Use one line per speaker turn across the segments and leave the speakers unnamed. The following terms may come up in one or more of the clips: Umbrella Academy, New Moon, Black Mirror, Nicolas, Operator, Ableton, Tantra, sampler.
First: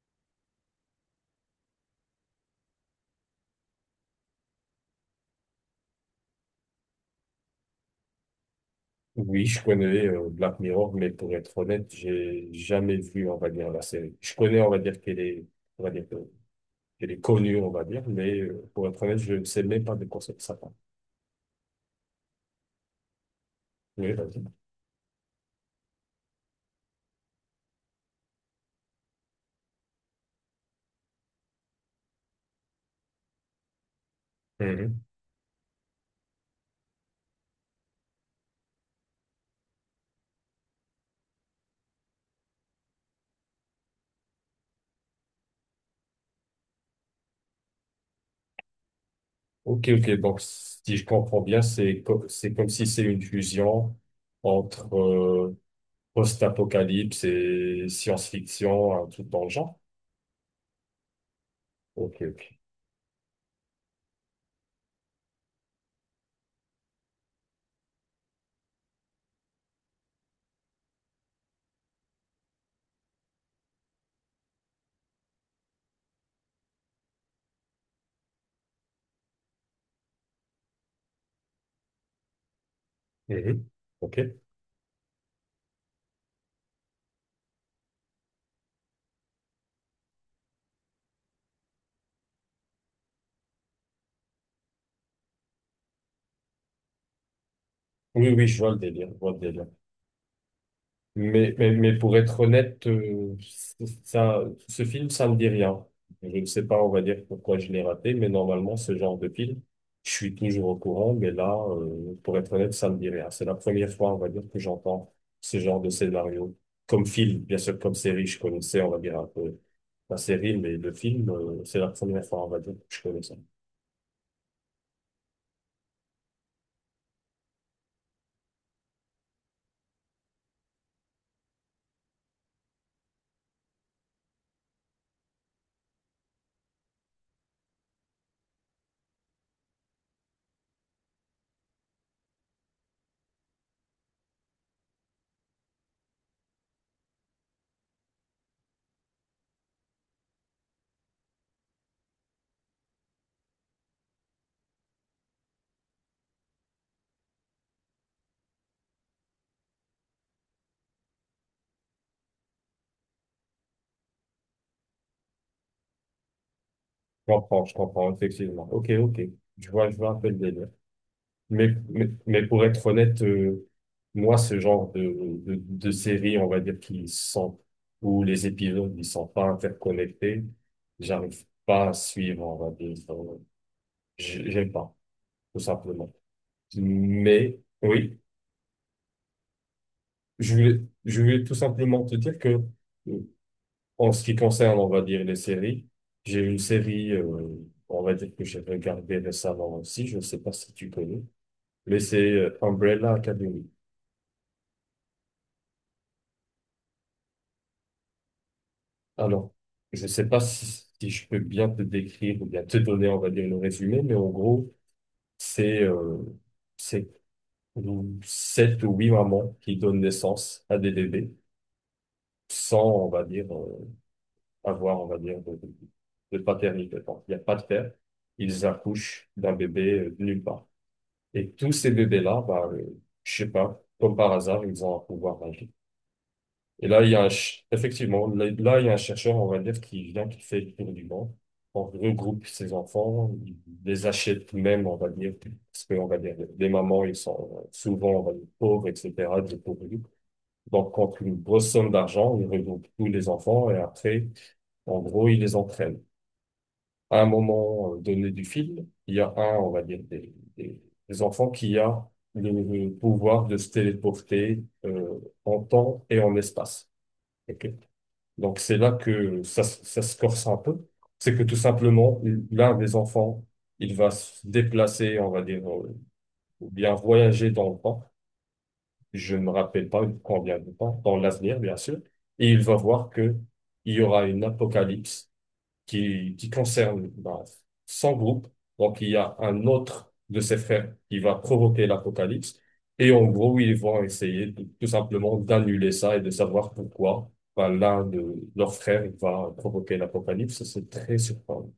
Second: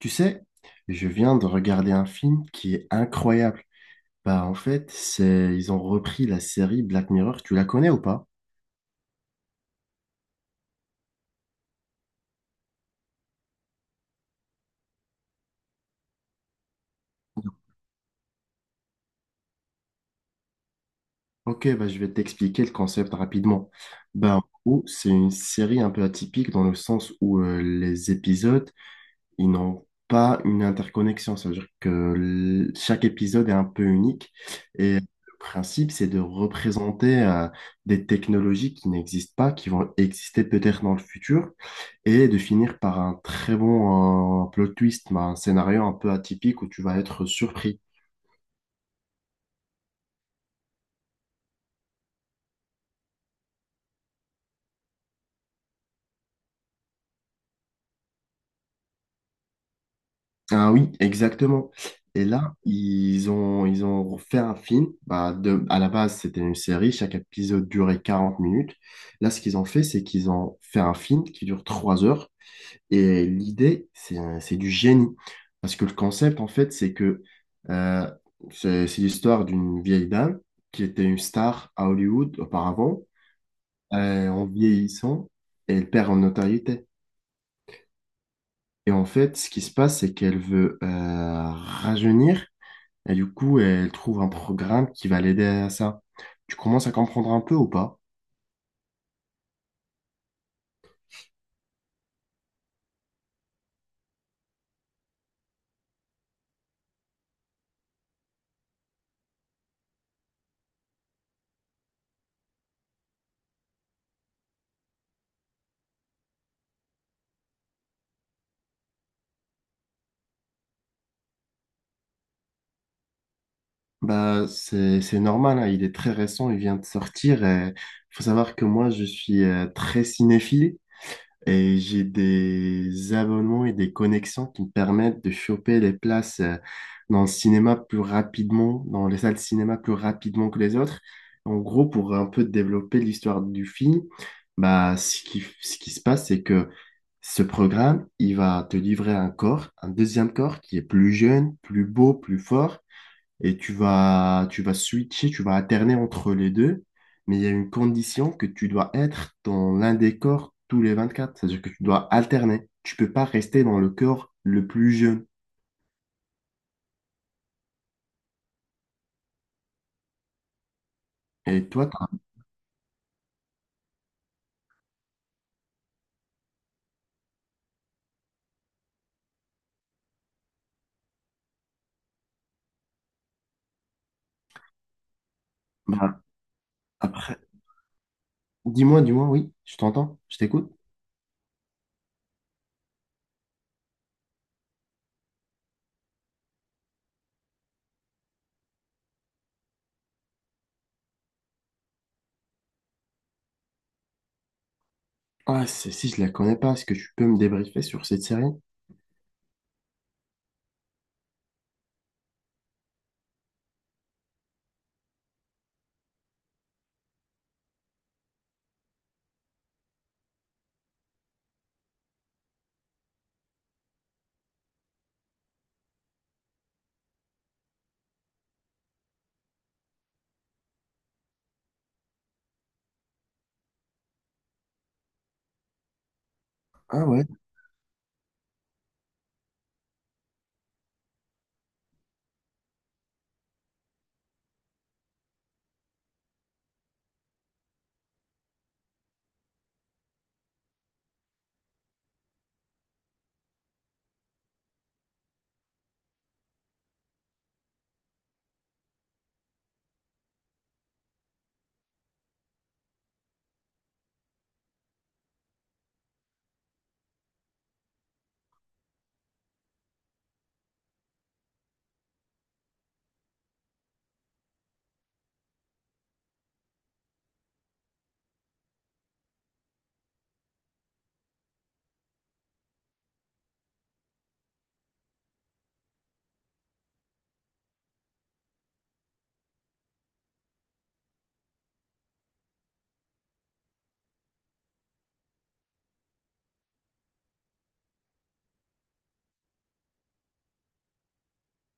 Tu sais, je viens de regarder un film qui est incroyable. Bah en fait, c'est ils ont repris la série Black Mirror. Tu la connais ou pas?
Oui, je connais Black Mirror, mais pour être honnête, j'ai jamais vu, on va dire, la série. Je connais, on va dire, qu'elle est, on va dire, qu'elle est connue, on va dire, mais pour être honnête, je ne sais même pas de quoi ça parle.
Ok, bah je vais t'expliquer le concept rapidement.
Oui,
Bah
vas-y.
en gros, c'est une série un peu atypique dans le sens où les épisodes ils n'ont pas une interconnexion. Ça veut dire que chaque épisode est un peu unique. Et
Mhm.
le principe, c'est de représenter des technologies qui n'existent pas, qui vont exister peut-être dans le futur, et de finir par un très bon plot twist, mais un scénario un peu atypique où tu vas être surpris.
Ok, ok, donc si je comprends bien, c'est comme si c'est une fusion entre post-apocalypse et science-fiction, un truc dans le genre.
Ah oui, exactement.
Ok,
Et
ok.
là, ils ont fait un film. Bah, de, à la base, c'était une série. Chaque épisode durait 40 minutes. Là, ce qu'ils ont fait, c'est qu'ils ont fait un film qui dure 3 heures. Et l'idée, c'est du génie. Parce que le concept, en fait, c'est que euh, c'est l'histoire d'une vieille dame qui était une star à Hollywood auparavant.
Mhm. Ok.
En vieillissant, elle perd en notoriété. Et en fait, ce qui se passe, c'est qu'elle veut rajeunir. Et du coup, elle trouve un programme qui va l'aider à ça. Tu commences à comprendre un peu ou pas?
Oui, oui, je vois le délire, je vois le délire. Mais pour être honnête, ça, ce film, ça me dit rien. Je ne sais pas, on va dire, pourquoi je l'ai raté, mais normalement, ce genre de film, je suis toujours au courant, mais là, pour être honnête, ça me dit rien. C'est la première fois, on va dire, que j'entends ce genre de scénario. Comme film, bien sûr, comme série, je connaissais, on va dire, un peu la série, mais le film, c'est la première fois, on va dire, que je connais ça.
Bah, c'est normal, hein, il est très récent, il vient de sortir. Il faut savoir que moi, je suis très cinéphile. Et j'ai des abonnements et des connexions qui me permettent de choper les places dans le cinéma plus rapidement, dans les salles de cinéma plus rapidement que les autres. En gros, pour un peu développer l'histoire du film, bah, ce qui se passe, c'est que ce programme, il va te livrer un corps, un deuxième corps qui est plus jeune, plus beau, plus fort, et tu vas switcher, tu vas alterner entre les deux, mais il y a une condition que tu dois être dans l'un des corps tous les 24, c'est-à-dire que tu dois alterner. Tu peux pas rester dans le corps le plus jeune.
Je comprends, effectivement. Ok, ok. Je vois un peu le délire. Mais,
Et toi, t'as-
mais, mais pour être honnête, moi, ce genre de série, on va dire, qui sont, où les épisodes, ils sont pas interconnectés, j'arrive pas à suivre, on va dire. J'aime pas, tout simplement.
Bah, après,
Mais, oui,
dis-moi, oui, je t'entends, je
je
t'écoute.
voulais, je voulais tout simplement te dire que, euh, en ce qui concerne, on va dire, les séries, j'ai une série, on va dire, que j'ai regardée récemment aussi, je ne sais pas si tu connais, mais c'est Umbrella Academy.
Ah, celle-ci, je la connais pas, est-ce que tu peux me débriefer sur cette série?
Alors, je ne sais pas si je peux bien te décrire ou bien te donner, on va dire, le résumé, mais en gros, c'est euh, c'est sept ou huit mamans qui donnent naissance à des bébés sans, on va dire, avoir, on va dire, de paternité. Donc, il n'y a pas de père. Ils accouchent d'un bébé de nulle part. Et tous ces bébés-là, bah, je sais pas, comme par hasard, ils ont un pouvoir magique. Et là,
Ah
il y a
ouais.
effectivement, il y a un chercheur, on va dire, qui vient, qui fait le tour du monde, on regroupe ses enfants, il les achète même, on va dire, parce que, on va dire, les mamans, ils sont souvent, on va dire, pauvres, etc., dépourvus. Donc, contre une grosse somme d'argent, il regroupe tous les enfants et après, en gros, il les entraîne. À un moment donné du film, il y a un, on va dire, des enfants qui a le pouvoir de se téléporter en temps et en espace. Ok donc c'est là que ça se corse un peu. C'est que tout simplement, l'un des enfants, il va se déplacer, on va dire, ou bien voyager dans le temps. Je ne me rappelle pas combien de temps, dans l'avenir, bien sûr. Et il va voir que il y aura une apocalypse qui concerne bah, 100 groupes. Donc, il y a un autre de ses frères qui va provoquer l'apocalypse. Et en gros, ils vont essayer tout simplement d'annuler ça et de savoir pourquoi bah, l'un de leurs frères va provoquer l'apocalypse. C'est très surprenant.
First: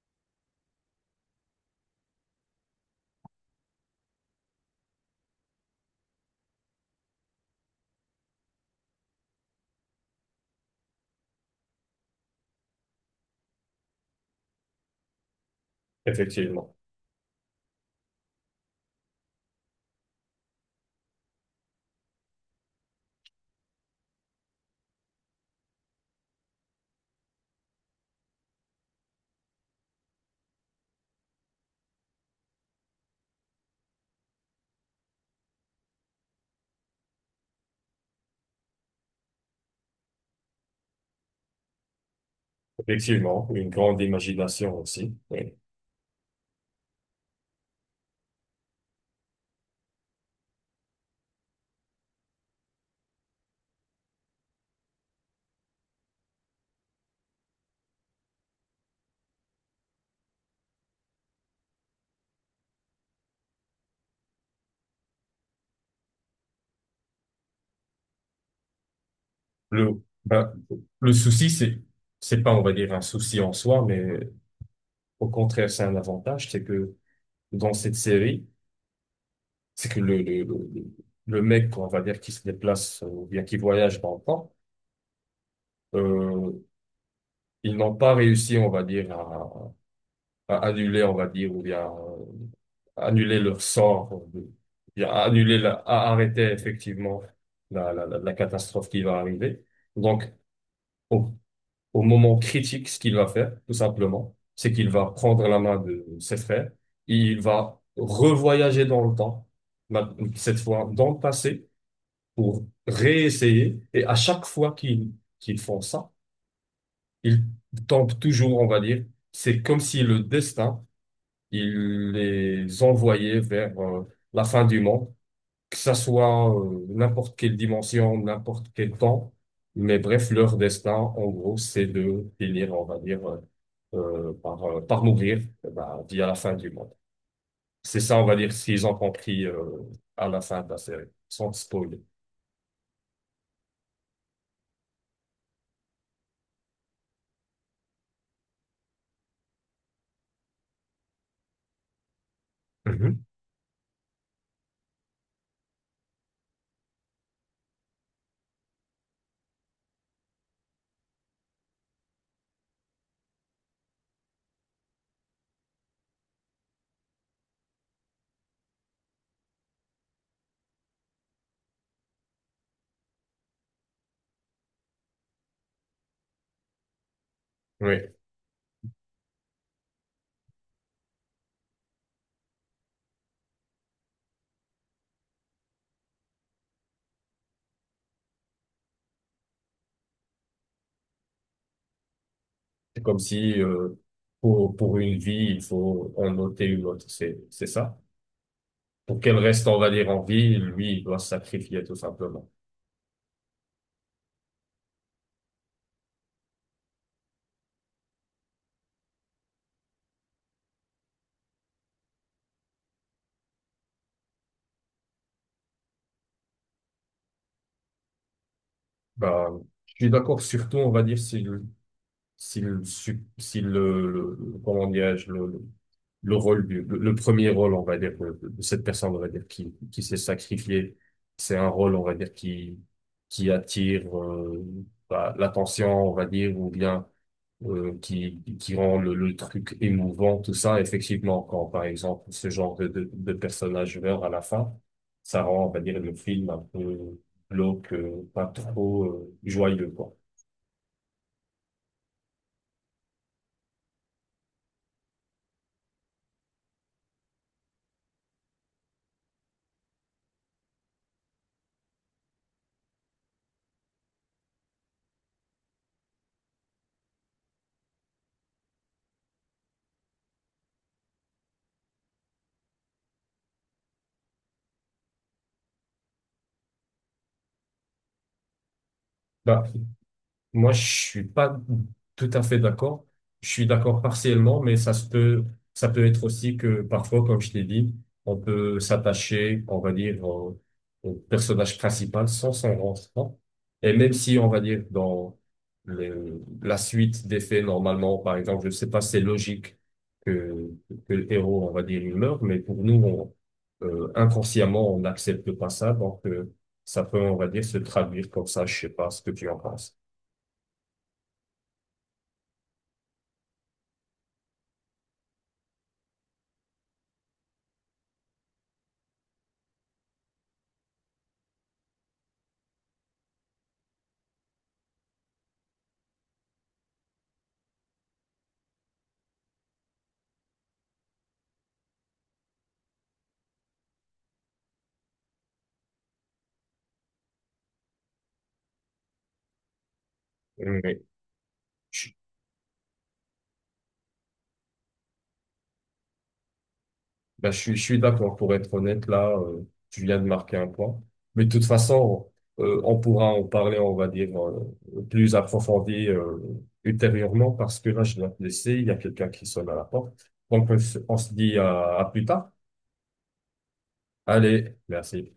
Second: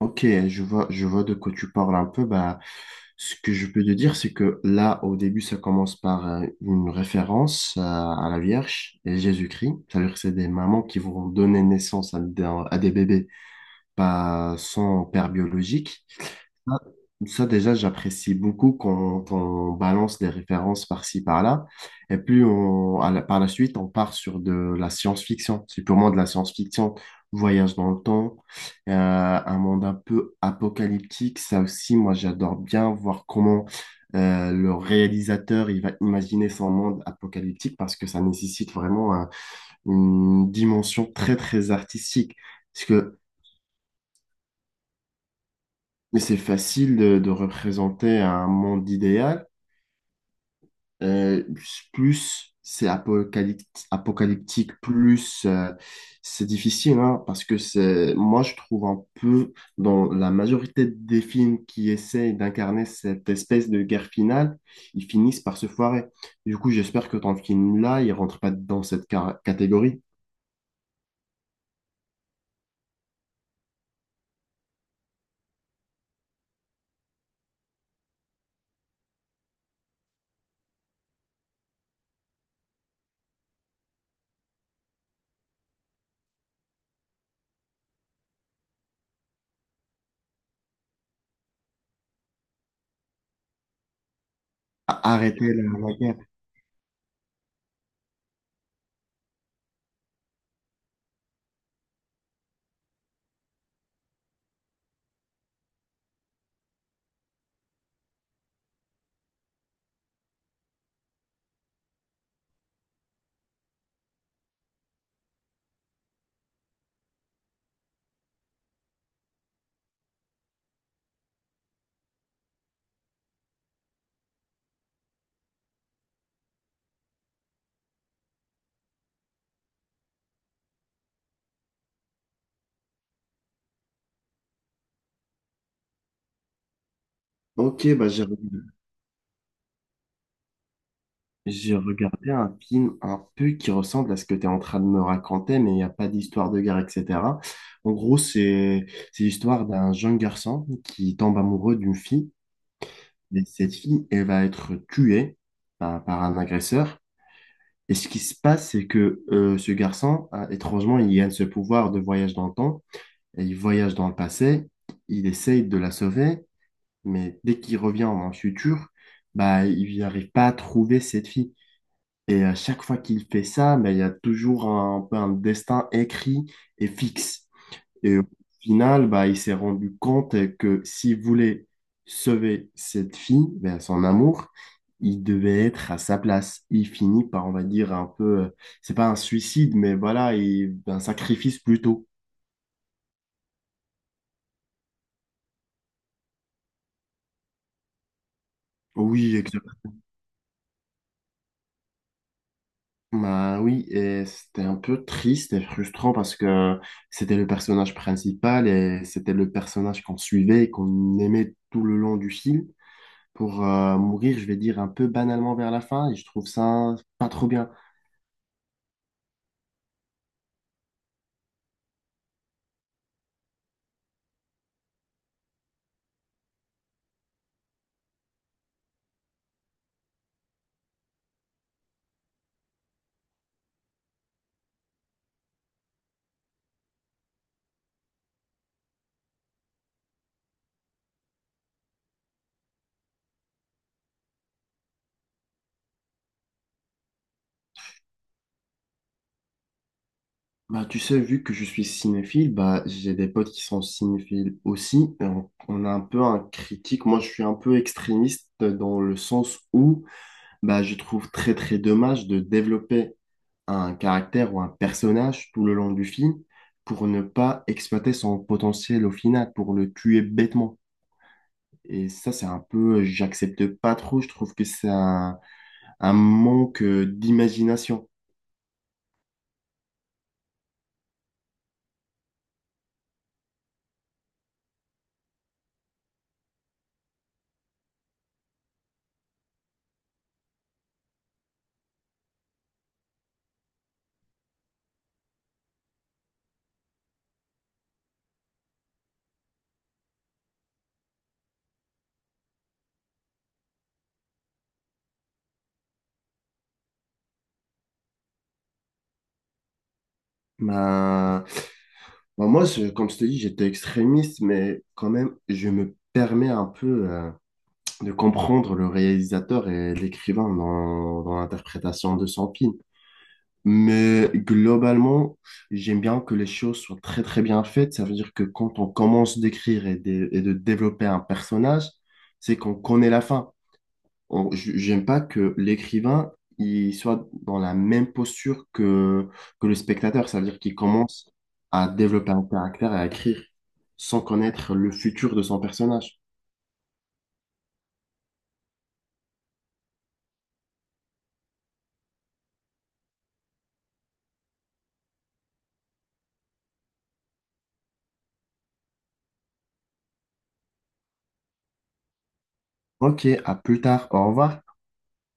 Ok, je vois de quoi tu parles un peu. Bah, ce que je peux te dire, c'est que là, au début, ça commence par une référence à la Vierge et Jésus-Christ. C'est-à-dire que c'est des mamans qui vont donner naissance à des bébés, pas sans père biologique.
Effectivement.
Ça, ça, déjà, j'apprécie beaucoup quand on balance des références par-ci, par-là. Et puis, à la- par la suite, on part sur de la science-fiction. C'est purement de la science-fiction. Voyage dans le temps, euh, un monde un peu apocalyptique. Ça aussi, moi, j'adore bien voir comment le réalisateur il va imaginer son monde apocalyptique parce que ça nécessite vraiment une dimension très, très artistique. Parce que
Effectivement, une grande imagination aussi. Oui.
mais c'est facile de représenter un monde idéal. Euh, plus c'est apocalyptique, plus c'est difficile, hein, parce que c'est, moi je trouve un peu dans la majorité des films qui essayent d'incarner cette espèce de guerre finale, ils finissent par se foirer. Du coup, j'espère que ton film-là, il rentre pas dans cette
Le,
catégorie.
ben, le souci, c'est, pas, on va dire, un souci en soi, mais au contraire, c'est un avantage, c'est que dans cette série, c'est que le- mec, on va dire, qui se déplace ou bien qui voyage dans le temps, euh, ils n'ont pas réussi, on va dire, à annuler, on va dire, ou bien annuler leur sort,
A-
bien, à
Arrêtez
annuler,
la, la
à
guerre.
arrêter effectivement la catastrophe qui va arriver. Donc, au, au moment critique, ce qu'il va faire, tout simplement, c'est qu'il va prendre la main de ses frères, il va revoyager dans le temps, ma- cette fois dans le passé, pour réessayer. Et à chaque fois qu'ils font ça, ils tombent toujours, on va dire. C'est comme si le destin, il les envoyait vers la fin du monde, que ça soit n'importe quelle dimension, n'importe quel temps. Mais bref, leur destin, en gros, c'est de finir, on va dire, par mourir eh ben, via la fin du monde.
Ok,
C'est
bah
ça,
j'ai
on va dire, ce qu'ils ont compris à la fin de la série, sans
J'ai
spoiler.
regardé un film un peu qui ressemble à ce que tu es en train de me raconter, mais il n'y a pas d'histoire de guerre, etc. En gros, c'est l'histoire d'un jeune garçon qui tombe amoureux d'une fille,
Mhm.
et cette fille, elle va être tuée par un agresseur. Et ce qui se passe, c'est que ce garçon, étrangement, il gagne ce pouvoir de voyage dans le temps, et il voyage dans le passé, il essaye de la sauver, mais dès qu'il revient dans le futur, bah, il n'arrive pas à trouver cette fille. Et à chaque fois qu'il fait ça, ben, il y a toujours un peu un destin écrit et fixe.
Oui.
Et au final, bah, il s'est rendu compte que s'il voulait sauver cette fille, ben, son amour, il devait être à sa place. Il finit par, on va dire, un peu, c'est pas un suicide, mais voilà, un sacrifice plutôt.
C'est comme si pour une vie, il faut en ôter une autre. C'est ça. Pour qu'elle
Oui,
reste, on va dire, en vie, lui, il doit se sacrifier tout simplement.
bah oui, et c'était un peu triste et frustrant parce que c'était le personnage principal et c'était le personnage qu'on suivait et qu'on aimait tout le long du film pour mourir, je vais dire, un peu banalement vers la fin et je trouve ça pas trop bien.
Ben, je suis d'accord, surtout, on va dire, si le, comment dirais-je, le rôle du, le premier rôle, on va dire, de cette personne, on va dire, qui s'est sacrifiée, c'est un rôle, on va dire, qui attire bah, l'attention, on va dire, ou bien qui rend le truc émouvant, tout ça. Effectivement, quand par exemple ce genre de personnage meurt à la fin, ça rend, on va dire, le film un peu glauque, pas trop joyeux, quoi.
Bah tu sais, vu que je suis cinéphile, bah j'ai des potes qui sont cinéphiles aussi. Et on a un peu un critique. Moi, je suis un peu extrémiste dans le sens où bah je trouve très très dommage de développer un caractère ou un personnage tout le long du film pour ne pas exploiter son potentiel au final, pour le tuer bêtement. Et ça, c'est un peu, j'accepte pas trop, je trouve que c'est un manque d'imagination.
Bah, moi, je suis pas tout à fait d'accord. Je suis d'accord partiellement, mais ça se peut, ça peut être aussi que parfois, comme je l'ai dit, on peut s'attacher, on va dire, au, au personnage principal sans s'en rendre compte. Et même si, on va dire, dans la suite des faits, normalement, par exemple, je sais pas, c'est logique que, que le héros, on va dire, il meurt, mais pour nous, inconsciemment, on n'accepte pas ça, donc, ça peut, on va dire, se traduire comme ça. Je sais pas ce que tu en penses.
Ben, ben moi, comme je te dis, j'étais extrémiste, mais quand même, je me permets un peu de comprendre le réalisateur et l'écrivain dans l'interprétation de son film. Mais globalement, j'aime bien que les choses soient très très bien faites. Ça veut dire que quand on commence d'écrire et de développer un personnage, c'est qu'on connaît la fin. J'aime pas que l'écrivain il soit dans la même posture que le spectateur. Ça veut dire qu'il
Oui,
commence à
je,
développer un caractère et à écrire sans connaître le futur de son personnage.
je suis d'accord. Pour être honnête, là, tu viens de marquer un point. Mais de toute façon, on pourra en parler, on va dire, plus approfondi ultérieurement, parce que là, je dois te laisser. Il y a quelqu'un qui sonne à la porte. Donc, on se dit à plus tard.
Ok, à plus tard. Au revoir.
Allez, merci.